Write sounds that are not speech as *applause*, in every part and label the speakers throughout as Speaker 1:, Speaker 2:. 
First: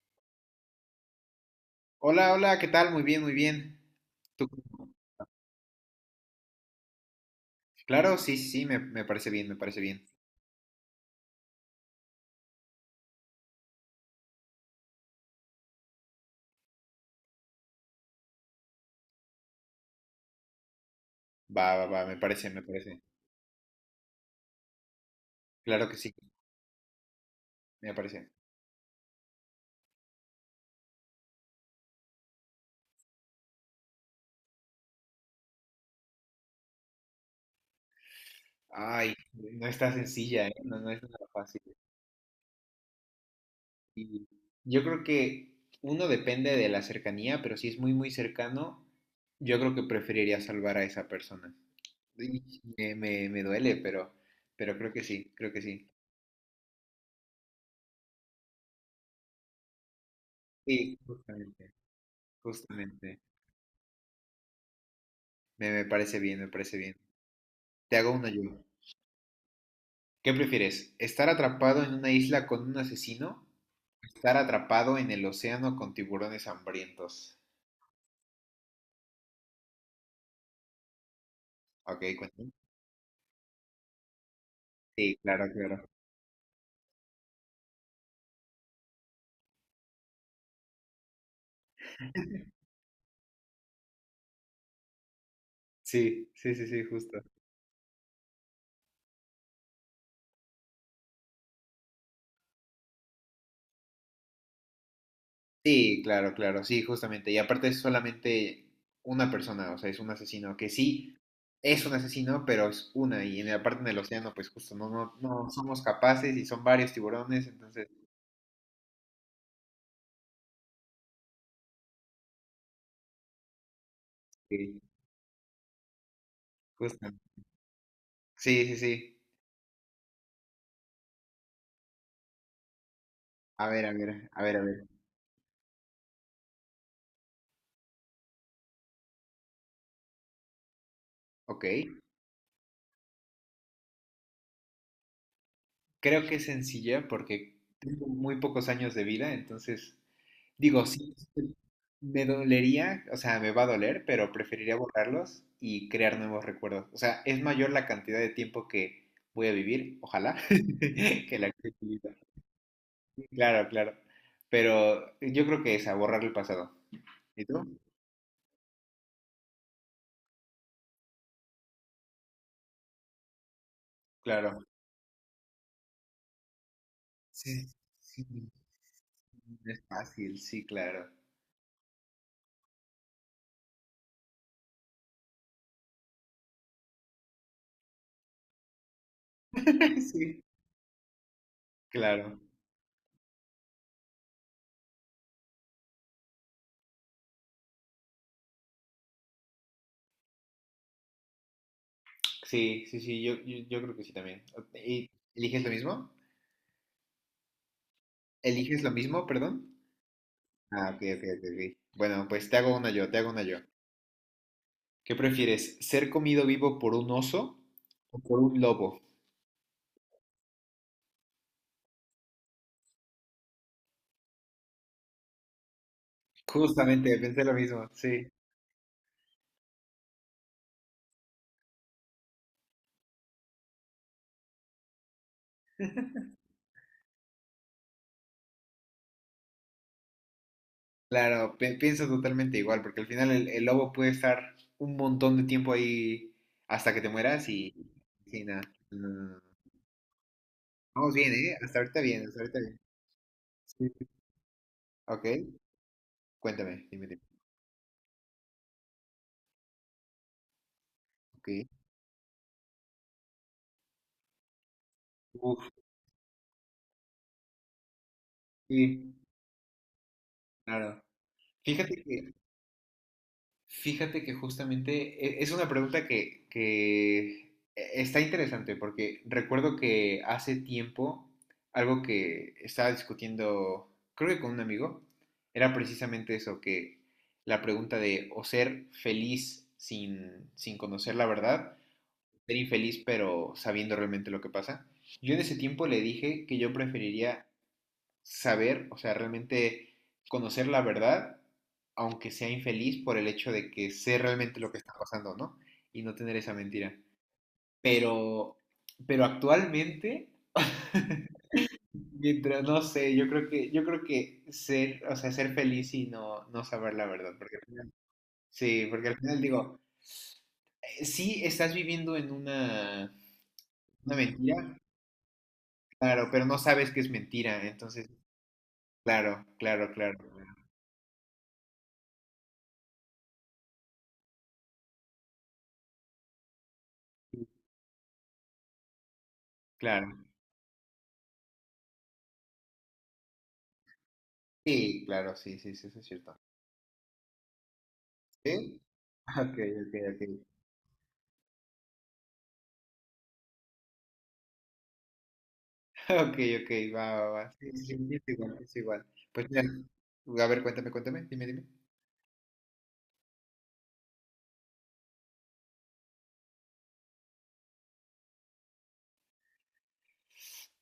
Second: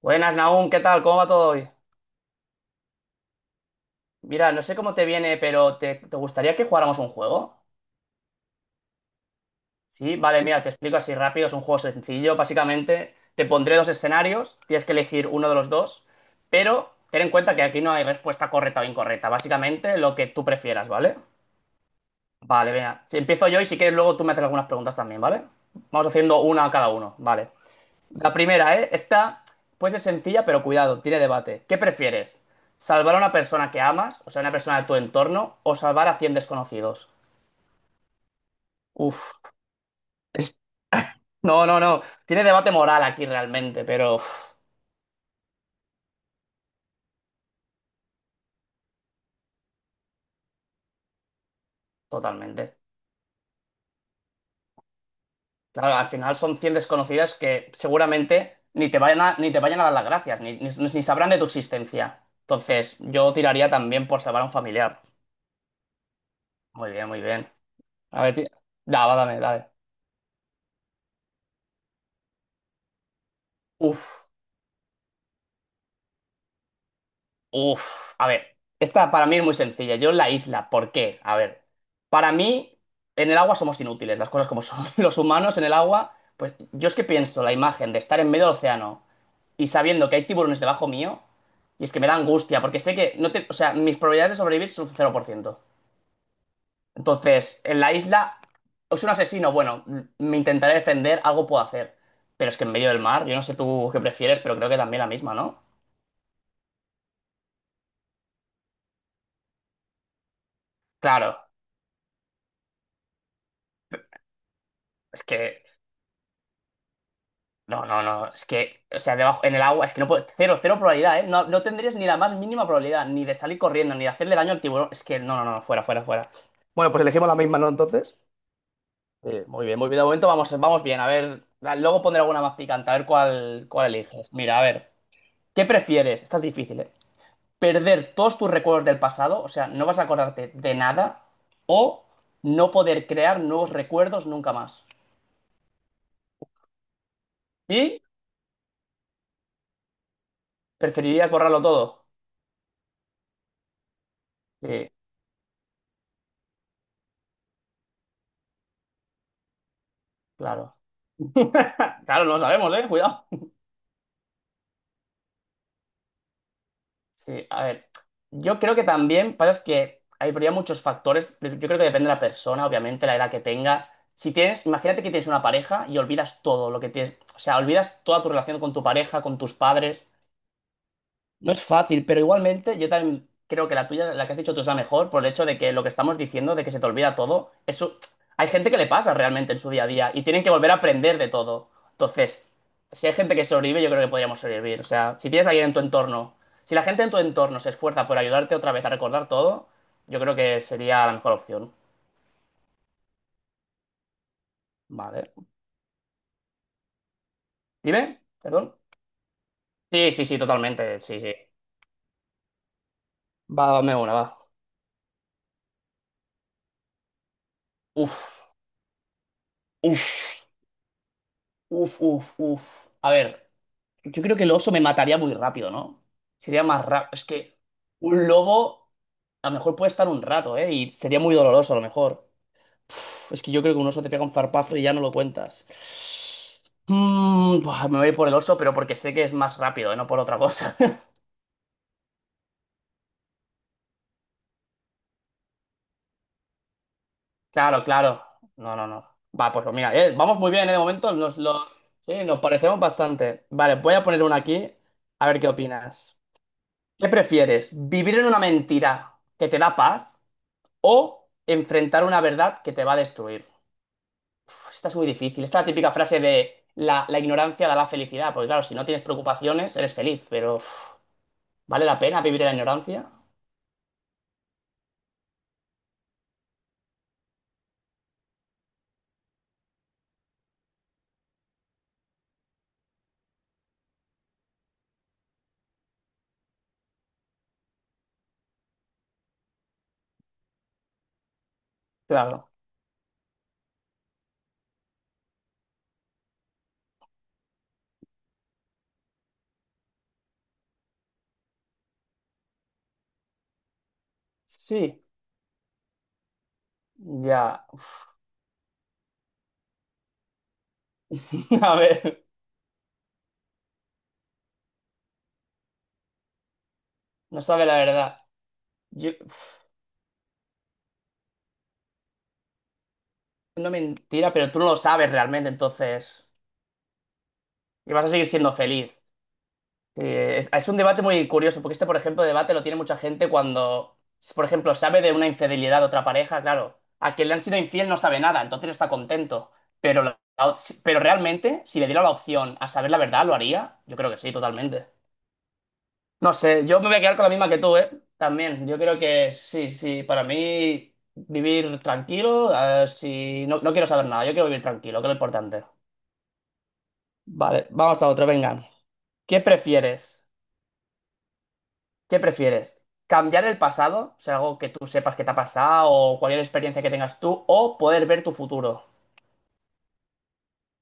Speaker 1: Buenas, Nahum, ¿qué tal? ¿Cómo va todo hoy?
Speaker 2: Hola, hola, ¿qué tal? Muy bien, muy bien. ¿Tú
Speaker 1: Mira, no sé
Speaker 2: cómo?
Speaker 1: cómo te viene, pero ¿te gustaría que jugáramos un juego?
Speaker 2: Claro, sí, sí, sí, me parece bien, me parece bien.
Speaker 1: Sí, vale, mira, te explico así rápido, es un juego sencillo, básicamente te pondré dos escenarios, tienes que elegir uno de los dos, pero ten en cuenta que aquí no hay respuesta correcta o incorrecta, básicamente lo que tú prefieras, ¿vale?
Speaker 2: Va, va, va, me parece, me
Speaker 1: Vale,
Speaker 2: parece.
Speaker 1: venga, si empiezo yo y si quieres luego tú me haces algunas preguntas también, ¿vale?
Speaker 2: Claro que
Speaker 1: Vamos
Speaker 2: sí,
Speaker 1: haciendo una a cada uno, vale.
Speaker 2: me parece.
Speaker 1: La primera, ¿eh? Esta puede ser sencilla, pero cuidado, tiene debate. ¿Qué prefieres? ¿Salvar a una persona que amas, o sea, una persona de tu entorno, o salvar a 100 desconocidos?
Speaker 2: Ay,
Speaker 1: Uf.
Speaker 2: no está sencilla, ¿eh?
Speaker 1: es-
Speaker 2: No, no es nada fácil.
Speaker 1: No, no, no. Tiene debate moral aquí realmente, pero uf,
Speaker 2: Y yo creo que uno depende de la cercanía, pero si es muy, muy cercano, yo creo que preferiría salvar a esa persona. Y
Speaker 1: totalmente.
Speaker 2: Me duele, pero creo que sí, creo que sí.
Speaker 1: Claro, al final son 100 desconocidas que seguramente ni te vayan a dar las gracias,
Speaker 2: Sí,
Speaker 1: ni sabrán de tu
Speaker 2: justamente,
Speaker 1: existencia. Entonces,
Speaker 2: justamente.
Speaker 1: yo tiraría también por salvar a un familiar.
Speaker 2: Me parece bien, me parece
Speaker 1: Muy
Speaker 2: bien.
Speaker 1: bien, muy bien.
Speaker 2: Te hago
Speaker 1: A
Speaker 2: una
Speaker 1: ver,
Speaker 2: yo.
Speaker 1: da, va, dame, dale.
Speaker 2: ¿Qué prefieres? ¿Estar atrapado en una isla con un asesino?
Speaker 1: Uf.
Speaker 2: ¿Estar atrapado en el océano con tiburones hambrientos?
Speaker 1: Uf, a ver, esta para mí es muy sencilla. Yo la isla, ¿por qué? A ver,
Speaker 2: Ok,
Speaker 1: para
Speaker 2: cuéntame.
Speaker 1: mí en el agua somos inútiles, las cosas como son. *laughs*
Speaker 2: Sí,
Speaker 1: Los
Speaker 2: claro,
Speaker 1: humanos en el
Speaker 2: claro.
Speaker 1: agua, pues yo es que pienso la imagen de estar en medio del océano y sabiendo que hay tiburones debajo mío, y es que me da angustia, porque sé que no te, o sea, mis probabilidades de sobrevivir son 0%.
Speaker 2: Sí, sí, sí, sí, justo.
Speaker 1: Entonces, en la isla, es un asesino, bueno, me intentaré defender, algo puedo hacer. Pero es que en medio del mar, yo no sé tú qué prefieres, pero creo que también la misma, ¿no?
Speaker 2: Sí, claro, claro, sí, justamente. Y aparte es solamente una persona, o sea, es un asesino que sí
Speaker 1: Claro.
Speaker 2: es un asesino, pero es una. Y en la parte del océano, pues justo no, no,
Speaker 1: es
Speaker 2: no
Speaker 1: que
Speaker 2: somos capaces y son varios tiburones,
Speaker 1: No,
Speaker 2: entonces,
Speaker 1: no, no. Es que, o sea, debajo, en el agua, es que no puedo. Cero, cero probabilidad, ¿eh? No, no tendrías ni la más mínima probabilidad, ni de salir corriendo, ni de hacerle daño al
Speaker 2: sí,
Speaker 1: tiburón. Es que, no, no, no, no, fuera, fuera, fuera. Bueno, pues
Speaker 2: justo.
Speaker 1: elegimos la misma, ¿no? Entonces.
Speaker 2: Sí, sí, sí.
Speaker 1: Muy bien, muy bien. De momento vamos bien. A ver, luego pondré alguna más picante, a ver cuál,
Speaker 2: A ver,
Speaker 1: cuál
Speaker 2: a ver,
Speaker 1: eliges.
Speaker 2: a ver,
Speaker 1: Mira,
Speaker 2: a
Speaker 1: a
Speaker 2: ver.
Speaker 1: ver, ¿qué prefieres? Esta es difícil, ¿eh? ¿Perder todos tus recuerdos del pasado? O sea, no vas a acordarte de nada.
Speaker 2: Ok.
Speaker 1: ¿O no poder crear nuevos recuerdos nunca más?
Speaker 2: Creo que es sencilla porque
Speaker 1: ¿Y
Speaker 2: tengo muy pocos años de vida, entonces digo, sí,
Speaker 1: preferirías borrarlo todo?
Speaker 2: me dolería, o sea, me va a doler, pero preferiría
Speaker 1: Sí,
Speaker 2: borrarlos y crear nuevos recuerdos. O sea, es mayor la cantidad de tiempo que voy a vivir, ojalá,
Speaker 1: claro.
Speaker 2: *laughs* que la que he
Speaker 1: *laughs*
Speaker 2: vivido.
Speaker 1: Claro, no lo sabemos, ¿eh? Cuidado.
Speaker 2: Claro, claro. Pero yo creo que es a borrar el pasado. ¿Y
Speaker 1: Sí,
Speaker 2: tú?
Speaker 1: a ver. Yo creo que también pasa es que habría muchos factores. Yo creo que depende de la persona, obviamente, la edad que tengas. Si
Speaker 2: Claro.
Speaker 1: tienes, imagínate que tienes una pareja y olvidas todo lo que tienes. O sea,
Speaker 2: Sí,
Speaker 1: olvidas toda
Speaker 2: sí,
Speaker 1: tu relación con tu pareja, con tus
Speaker 2: no es
Speaker 1: padres.
Speaker 2: fácil, sí, claro.
Speaker 1: No es fácil, pero igualmente yo también creo que la tuya, la que has dicho tú, es la mejor por el hecho de que lo que estamos diciendo, de que se te olvida todo, eso hay gente que le pasa realmente en su día a
Speaker 2: *laughs*
Speaker 1: día y
Speaker 2: Sí,
Speaker 1: tienen que volver a aprender de todo.
Speaker 2: claro.
Speaker 1: Entonces, si hay gente que sobrevive, yo creo que podríamos sobrevivir. O sea, si tienes a alguien en tu entorno, si la gente en tu entorno se esfuerza por ayudarte otra vez a recordar todo, yo creo que sería la mejor opción.
Speaker 2: Sí, sí, sí, yo creo que sí también. ¿Y
Speaker 1: Vale.
Speaker 2: eliges lo mismo?
Speaker 1: ¿Dime? ¿Perdón?
Speaker 2: ¿Eliges lo mismo, perdón?
Speaker 1: Sí, sí, sí,
Speaker 2: Ah,
Speaker 1: totalmente.
Speaker 2: ok,
Speaker 1: Sí,
Speaker 2: ok,
Speaker 1: sí.
Speaker 2: ok. Ok. Bueno, pues te hago una yo, te hago una yo.
Speaker 1: Va, dame una, va.
Speaker 2: ¿Qué prefieres? ¿Ser comido vivo por un oso o
Speaker 1: Uf,
Speaker 2: por un lobo?
Speaker 1: uf, uf, uf, uf. A ver. Yo creo que el oso me mataría muy rápido, ¿no? Sería más rápido.
Speaker 2: Justamente,
Speaker 1: Es
Speaker 2: pensé lo
Speaker 1: que
Speaker 2: mismo, sí.
Speaker 1: un lobo a lo mejor puede estar un rato, ¿eh? Y sería muy doloroso a lo mejor. Uf, es que yo creo que un oso te pega un zarpazo y ya no lo cuentas. Buah, me voy por el oso, pero porque sé que es más rápido, ¿eh? No por otra cosa. *laughs*
Speaker 2: Claro, pienso totalmente igual, porque al final el lobo puede estar un montón de tiempo ahí hasta que te mueras y,
Speaker 1: Claro, claro.
Speaker 2: y nada.
Speaker 1: No, no, no.
Speaker 2: Mm,
Speaker 1: Va, pues mira, vamos muy bien, ¿eh? De momento
Speaker 2: Vamos bien,
Speaker 1: nos
Speaker 2: ¿eh?
Speaker 1: lo...
Speaker 2: Hasta ahorita
Speaker 1: Sí,
Speaker 2: bien, hasta
Speaker 1: nos
Speaker 2: ahorita bien.
Speaker 1: parecemos bastante. Vale,
Speaker 2: Sí.
Speaker 1: voy a
Speaker 2: Sí.
Speaker 1: poner una aquí. A ver qué
Speaker 2: Ok,
Speaker 1: opinas.
Speaker 2: cuéntame, dime,
Speaker 1: ¿Qué
Speaker 2: dime.
Speaker 1: prefieres? ¿Vivir en una mentira que te da paz? ¿O
Speaker 2: Ok.
Speaker 1: enfrentar una verdad que te va a destruir? Uf, esta es muy difícil. Esta es la
Speaker 2: Uf,
Speaker 1: típica frase de la ignorancia da la felicidad, porque claro, si no tienes
Speaker 2: sí,
Speaker 1: preocupaciones, eres feliz, pero uf,
Speaker 2: claro.
Speaker 1: ¿vale la
Speaker 2: Fíjate
Speaker 1: pena
Speaker 2: que
Speaker 1: vivir en la ignorancia?
Speaker 2: Fíjate que justamente es una pregunta que está interesante porque recuerdo que hace tiempo algo que estaba discutiendo, creo que con un amigo, era precisamente eso, que la pregunta de o ser feliz sin conocer la verdad,
Speaker 1: Claro.
Speaker 2: ser infeliz pero sabiendo realmente lo que pasa. Yo en ese tiempo le dije que yo preferiría saber, o sea, realmente conocer la verdad, aunque sea infeliz por el hecho de que sé realmente lo que está
Speaker 1: Sí,
Speaker 2: pasando, ¿no? Y no tener esa mentira.
Speaker 1: ya.
Speaker 2: Pero, pero actualmente,
Speaker 1: *laughs* A
Speaker 2: *laughs*
Speaker 1: ver,
Speaker 2: mientras, no sé, yo creo que ser, o sea, ser feliz y no saber la verdad,
Speaker 1: no sabe la verdad.
Speaker 2: sí, porque
Speaker 1: Yo,
Speaker 2: al final
Speaker 1: uf,
Speaker 2: digo, sí estás viviendo en una,
Speaker 1: no
Speaker 2: una
Speaker 1: mentira, pero tú no
Speaker 2: mentira,
Speaker 1: lo sabes realmente, entonces...
Speaker 2: claro, pero no sabes que es mentira,
Speaker 1: Y vas
Speaker 2: entonces,
Speaker 1: a seguir siendo feliz.
Speaker 2: claro, claro, claro,
Speaker 1: Eh, es,
Speaker 2: claro.
Speaker 1: es un debate muy curioso, porque este, por ejemplo, debate lo tiene mucha gente cuando, por ejemplo, sabe de una infidelidad de otra pareja, claro, a quien le han sido infiel no sabe nada, entonces está contento. Pero, la-
Speaker 2: Claro.
Speaker 1: la op- si- pero realmente, si le diera la opción a saber la verdad, ¿lo haría? Yo creo que sí, totalmente.
Speaker 2: Sí, claro, sí, sí, sí, eso es
Speaker 1: No
Speaker 2: cierto.
Speaker 1: sé, yo me voy a quedar con la misma que tú, ¿eh? También, yo
Speaker 2: ¿Sí?
Speaker 1: creo que
Speaker 2: Ok,
Speaker 1: sí,
Speaker 2: ok,
Speaker 1: sí, para
Speaker 2: ok.
Speaker 1: mí vivir tranquilo, si no, no quiero saber nada, yo quiero vivir tranquilo, que es lo importante.
Speaker 2: *laughs* Ok, ok, va, va, va.
Speaker 1: Vale,
Speaker 2: Sí, sí,
Speaker 1: vamos a
Speaker 2: sí, es
Speaker 1: otro,
Speaker 2: igual,
Speaker 1: venga.
Speaker 2: es igual.
Speaker 1: ¿Qué
Speaker 2: Pues mira,
Speaker 1: prefieres?
Speaker 2: a ver, cuéntame, cuéntame, dime, dime.
Speaker 1: ¿Qué prefieres? ¿Cambiar el pasado? O sea, algo que tú sepas que te ha pasado o cualquier experiencia que tengas tú, o poder ver tu futuro.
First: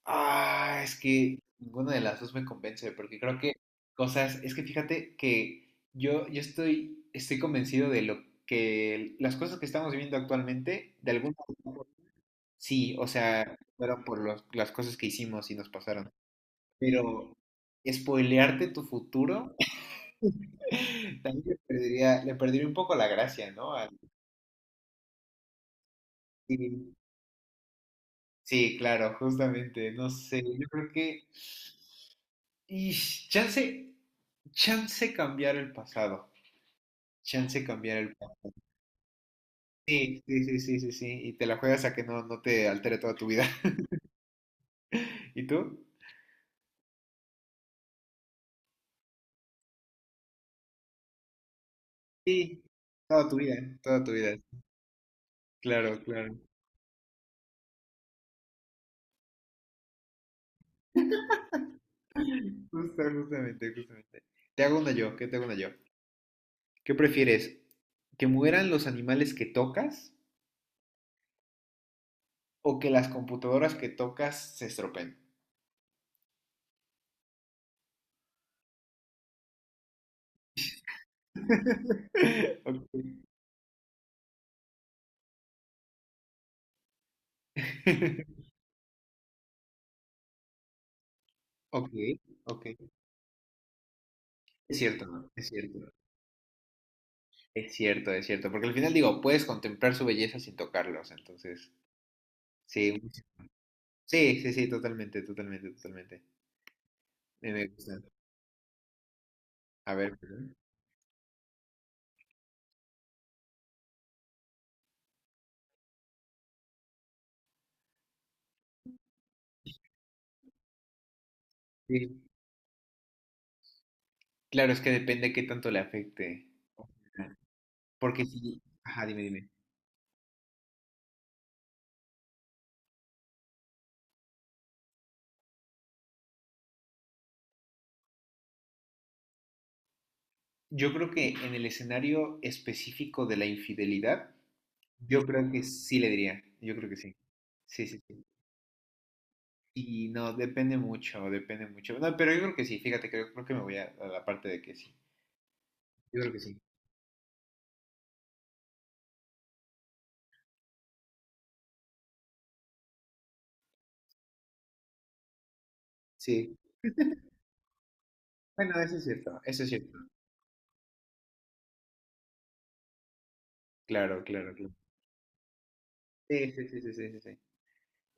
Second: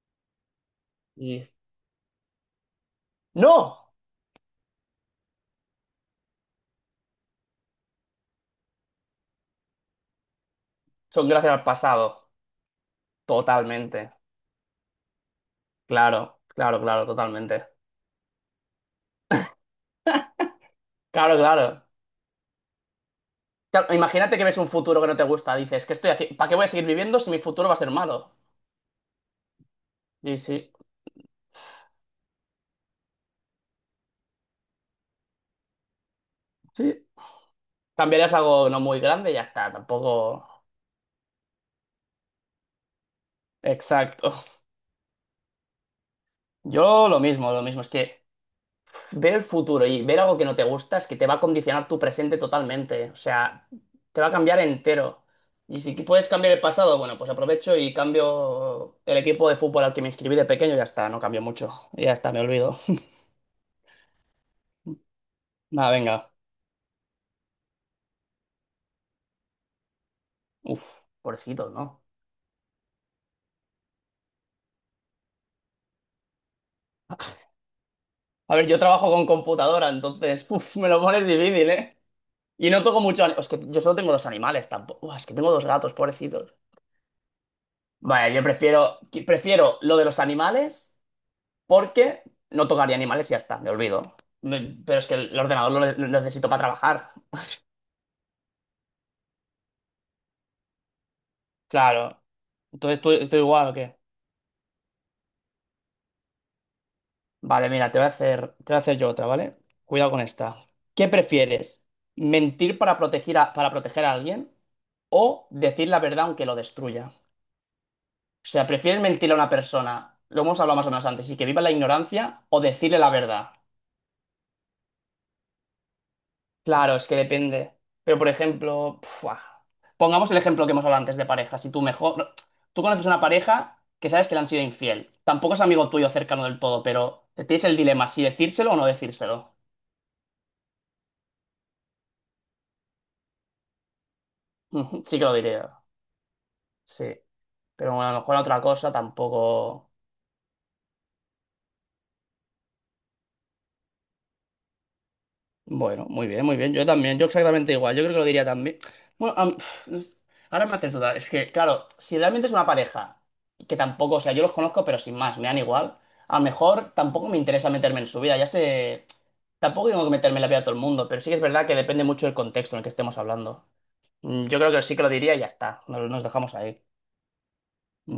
Speaker 2: Ah, es que
Speaker 1: Y
Speaker 2: ninguna de las dos me convence, porque creo que
Speaker 1: no,
Speaker 2: cosas, es que fíjate que yo estoy convencido de lo que las cosas que estamos viviendo actualmente, de
Speaker 1: son
Speaker 2: alguna
Speaker 1: gracias al
Speaker 2: forma,
Speaker 1: pasado.
Speaker 2: sí, o sea, fueron
Speaker 1: Totalmente.
Speaker 2: por las cosas que hicimos y nos pasaron.
Speaker 1: Claro, claro, claro,
Speaker 2: Pero
Speaker 1: totalmente.
Speaker 2: spoilearte tu futuro. *laughs*
Speaker 1: Claro,
Speaker 2: También le
Speaker 1: claro.
Speaker 2: perdería, le perdería un poco la gracia, ¿no?
Speaker 1: Claro, imagínate que ves un futuro que no te gusta. Dices, ¿qué estoy haciendo? ¿Para qué
Speaker 2: Sí,
Speaker 1: voy a seguir viviendo si mi futuro va a ser malo?
Speaker 2: sí, claro, justamente, no
Speaker 1: Y
Speaker 2: sé, yo
Speaker 1: sí,
Speaker 2: creo que... Y chance, chance cambiar el pasado,
Speaker 1: sí.
Speaker 2: chance cambiar el
Speaker 1: Cambiarías
Speaker 2: pasado.
Speaker 1: algo no muy grande y ya está.
Speaker 2: Sí, sí, sí,
Speaker 1: Tampoco.
Speaker 2: sí, sí, sí, y te la juegas a que no te altere toda tu vida.
Speaker 1: Exacto.
Speaker 2: *laughs* ¿Y tú?
Speaker 1: Yo lo mismo, lo mismo. Es que ver el futuro y ver algo que no te gusta es que te va a condicionar tu presente
Speaker 2: Sí,
Speaker 1: totalmente. O
Speaker 2: toda tu vida,
Speaker 1: sea,
Speaker 2: ¿eh? Toda tu
Speaker 1: te va a
Speaker 2: vida.
Speaker 1: cambiar entero. Y si
Speaker 2: Claro,
Speaker 1: puedes
Speaker 2: claro.
Speaker 1: cambiar el pasado, bueno, pues aprovecho y cambio el equipo de fútbol al que me inscribí de pequeño. Ya está, no cambio mucho. Ya está, me olvido.
Speaker 2: Justamente, justamente. Te hago una yo, ¿qué te hago una yo?
Speaker 1: *laughs* Nada, venga.
Speaker 2: ¿Qué prefieres? ¿Que mueran los animales que tocas?
Speaker 1: Uf, pobrecito, ¿no?
Speaker 2: O que las computadoras que tocas se estropeen.
Speaker 1: A ver, yo trabajo con computadora, entonces, *laughs* uf, me lo pones difícil, ¿eh?
Speaker 2: *laughs*
Speaker 1: Y no
Speaker 2: Ok,
Speaker 1: toco mucho. Es que yo solo tengo dos animales tampoco. Uf, es que tengo dos gatos, pobrecitos. Vaya, yo
Speaker 2: *laughs*
Speaker 1: prefiero lo de los animales,
Speaker 2: ok,
Speaker 1: porque
Speaker 2: ok.
Speaker 1: no tocaría animales y ya está, me olvido.
Speaker 2: Es
Speaker 1: Pero
Speaker 2: cierto,
Speaker 1: es que
Speaker 2: ¿no?
Speaker 1: el
Speaker 2: Es
Speaker 1: ordenador
Speaker 2: cierto.
Speaker 1: lo necesito para trabajar.
Speaker 2: Es cierto, es cierto. Porque al final digo, puedes contemplar su belleza sin tocarlos. Entonces,
Speaker 1: Claro.
Speaker 2: sí,
Speaker 1: Entonces, ¿tú, estoy igual o qué?
Speaker 2: sí, sí, sí, totalmente, totalmente, totalmente. Me
Speaker 1: Vale, mira, te
Speaker 2: gusta.
Speaker 1: voy a hacer, te voy a hacer yo otra, ¿vale?
Speaker 2: A
Speaker 1: Cuidado
Speaker 2: ver,
Speaker 1: con
Speaker 2: perdón.
Speaker 1: esta. ¿Qué prefieres? ¿Mentir para para proteger a alguien o decir la verdad aunque lo destruya? O sea, ¿prefieres mentir a una persona, lo hemos hablado más o menos antes, y que viva la
Speaker 2: Sí.
Speaker 1: ignorancia o decirle la verdad?
Speaker 2: Claro, es que depende qué tanto le afecte.
Speaker 1: Claro, es que depende. Pero,
Speaker 2: Porque
Speaker 1: por
Speaker 2: sí,
Speaker 1: ejemplo,
Speaker 2: ajá, dime,
Speaker 1: pfua,
Speaker 2: dime.
Speaker 1: pongamos el ejemplo que hemos hablado antes de parejas. Si tú mejor, no, tú conoces una pareja que sabes que le han sido infiel. Tampoco es amigo tuyo cercano del todo, pero tienes el dilema si decírselo o no decírselo.
Speaker 2: Yo creo que en el escenario específico de la infidelidad,
Speaker 1: *laughs* Ujú, sí que
Speaker 2: yo
Speaker 1: lo
Speaker 2: creo que
Speaker 1: diría.
Speaker 2: sí le diría. Yo creo que
Speaker 1: Sí.
Speaker 2: sí. Sí,
Speaker 1: Pero
Speaker 2: sí,
Speaker 1: bueno, a lo
Speaker 2: sí.
Speaker 1: mejor otra cosa tampoco.
Speaker 2: Y no, depende mucho, depende mucho. No, pero yo creo que sí, fíjate que yo creo que me voy a la parte de que sí.
Speaker 1: Bueno,
Speaker 2: Yo
Speaker 1: muy
Speaker 2: creo que
Speaker 1: bien,
Speaker 2: sí.
Speaker 1: muy bien. Yo también, yo exactamente igual. Yo creo que lo diría también. Bueno, pf, no sé. Ahora me haces dudar. Es que, claro, si realmente es una pareja, que tampoco, o sea, yo los conozco, pero sin más, me dan igual. A lo
Speaker 2: Sí.
Speaker 1: mejor tampoco me interesa meterme en su vida. Ya
Speaker 2: Bueno, eso es
Speaker 1: sé,
Speaker 2: cierto, eso es
Speaker 1: tampoco
Speaker 2: cierto.
Speaker 1: tengo que meterme en la vida de todo el mundo, pero sí que es verdad que depende mucho del contexto en el que estemos hablando.
Speaker 2: Claro, claro,
Speaker 1: Yo creo
Speaker 2: claro.
Speaker 1: que sí que lo diría y ya está. Nos
Speaker 2: Sí,
Speaker 1: dejamos
Speaker 2: sí, sí,
Speaker 1: ahí.
Speaker 2: sí, sí, sí, sí.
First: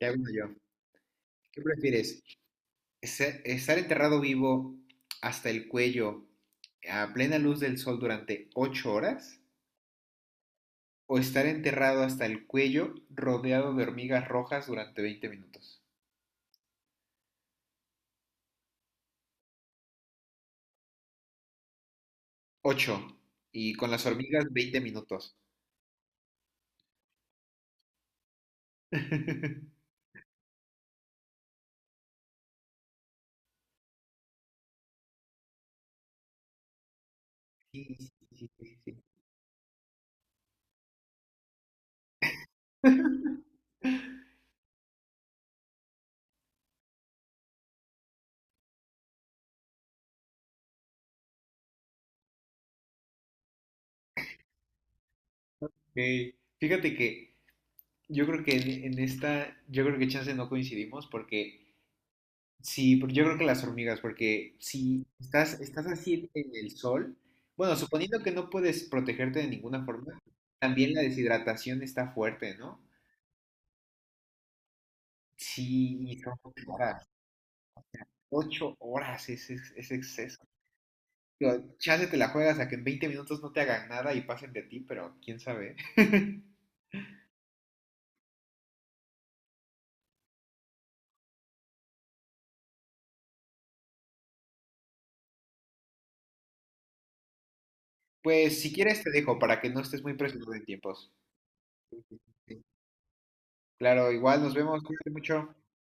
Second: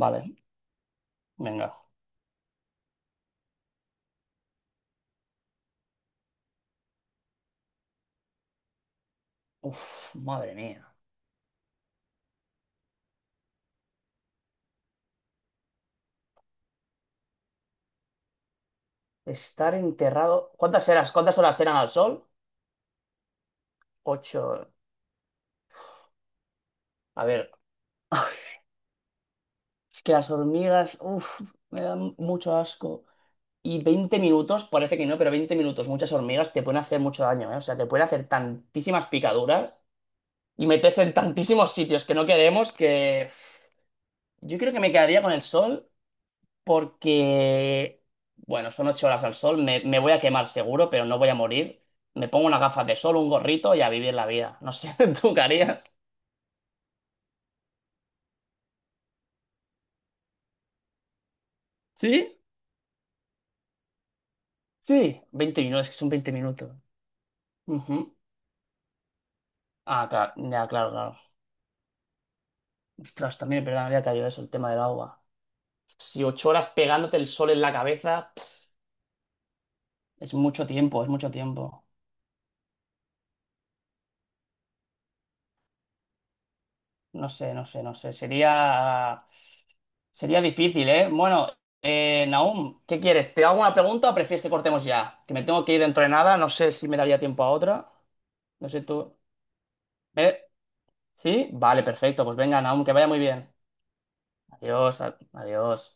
Speaker 2: Ya vino yo. ¿Qué
Speaker 1: venga.
Speaker 2: prefieres? ¿Estar enterrado vivo hasta el cuello a plena luz del sol durante 8 horas?
Speaker 1: Uf, madre mía.
Speaker 2: ¿O estar enterrado hasta el cuello rodeado de hormigas rojas durante 20 minutos?
Speaker 1: Estar enterrado. ¿Cuántas eras? ¿Cuántas horas eran al sol?
Speaker 2: Ocho. Y con las hormigas
Speaker 1: Ocho.
Speaker 2: 20 minutos.
Speaker 1: A ver. *laughs*
Speaker 2: *laughs*
Speaker 1: Es que las hormigas, uff, me dan mucho asco. Y 20 minutos, parece que no, pero 20 minutos, muchas hormigas te pueden hacer mucho daño, ¿eh? O sea,
Speaker 2: Sí,
Speaker 1: te pueden
Speaker 2: sí,
Speaker 1: hacer
Speaker 2: sí, sí, sí.
Speaker 1: tantísimas picaduras y meterse en tantísimos sitios que no queremos que...
Speaker 2: *laughs*
Speaker 1: Yo creo que me quedaría con el sol porque, bueno, son 8 horas al sol, me voy a quemar seguro, pero no voy a morir. Me pongo unas gafas de sol, un gorrito y a vivir la vida. No sé, *laughs* ¿tú qué harías?
Speaker 2: Ey, fíjate que yo creo que en, esta, yo creo que chance no coincidimos porque
Speaker 1: ¿Sí?
Speaker 2: sí, porque yo creo que las hormigas, porque si
Speaker 1: Sí,
Speaker 2: estás,
Speaker 1: 20
Speaker 2: estás
Speaker 1: minutos, es que son
Speaker 2: así
Speaker 1: 20
Speaker 2: en el
Speaker 1: minutos.
Speaker 2: sol, bueno,
Speaker 1: Ujú.
Speaker 2: suponiendo que no puedes protegerte de ninguna
Speaker 1: Ah,
Speaker 2: forma,
Speaker 1: claro, ya, claro,
Speaker 2: también la
Speaker 1: claro.
Speaker 2: deshidratación está fuerte, ¿no?
Speaker 1: Ostras, también es verdad, me había caído eso, el tema del agua.
Speaker 2: Sí, y
Speaker 1: Si
Speaker 2: son
Speaker 1: 8 horas
Speaker 2: 8 horas,
Speaker 1: pegándote el sol en la cabeza, pf,
Speaker 2: 8 horas es, es
Speaker 1: es
Speaker 2: exceso.
Speaker 1: mucho tiempo, es mucho
Speaker 2: Digo,
Speaker 1: tiempo.
Speaker 2: chance te la juegas a que en 20 minutos no te hagan nada y pasen de ti, pero quién sabe. *laughs*
Speaker 1: No sé, no sé, no sé. Sería difícil, ¿eh? Bueno, Nahum, ¿qué quieres? ¿Te hago una pregunta o prefieres que cortemos ya? Que me tengo que ir dentro de nada, no sé si me daría tiempo a otra.
Speaker 2: Pues
Speaker 1: No
Speaker 2: si
Speaker 1: sé
Speaker 2: quieres te
Speaker 1: tú.
Speaker 2: dejo para que no estés muy
Speaker 1: ¿Eh?
Speaker 2: presionado en tiempos.
Speaker 1: ¿Sí? Vale,
Speaker 2: Sí, sí,
Speaker 1: perfecto.
Speaker 2: sí.
Speaker 1: Pues venga,
Speaker 2: Sí.
Speaker 1: Nahum, que vaya muy bien.
Speaker 2: Claro, igual nos vemos,
Speaker 1: Adiós,
Speaker 2: cuídate mucho.
Speaker 1: adiós.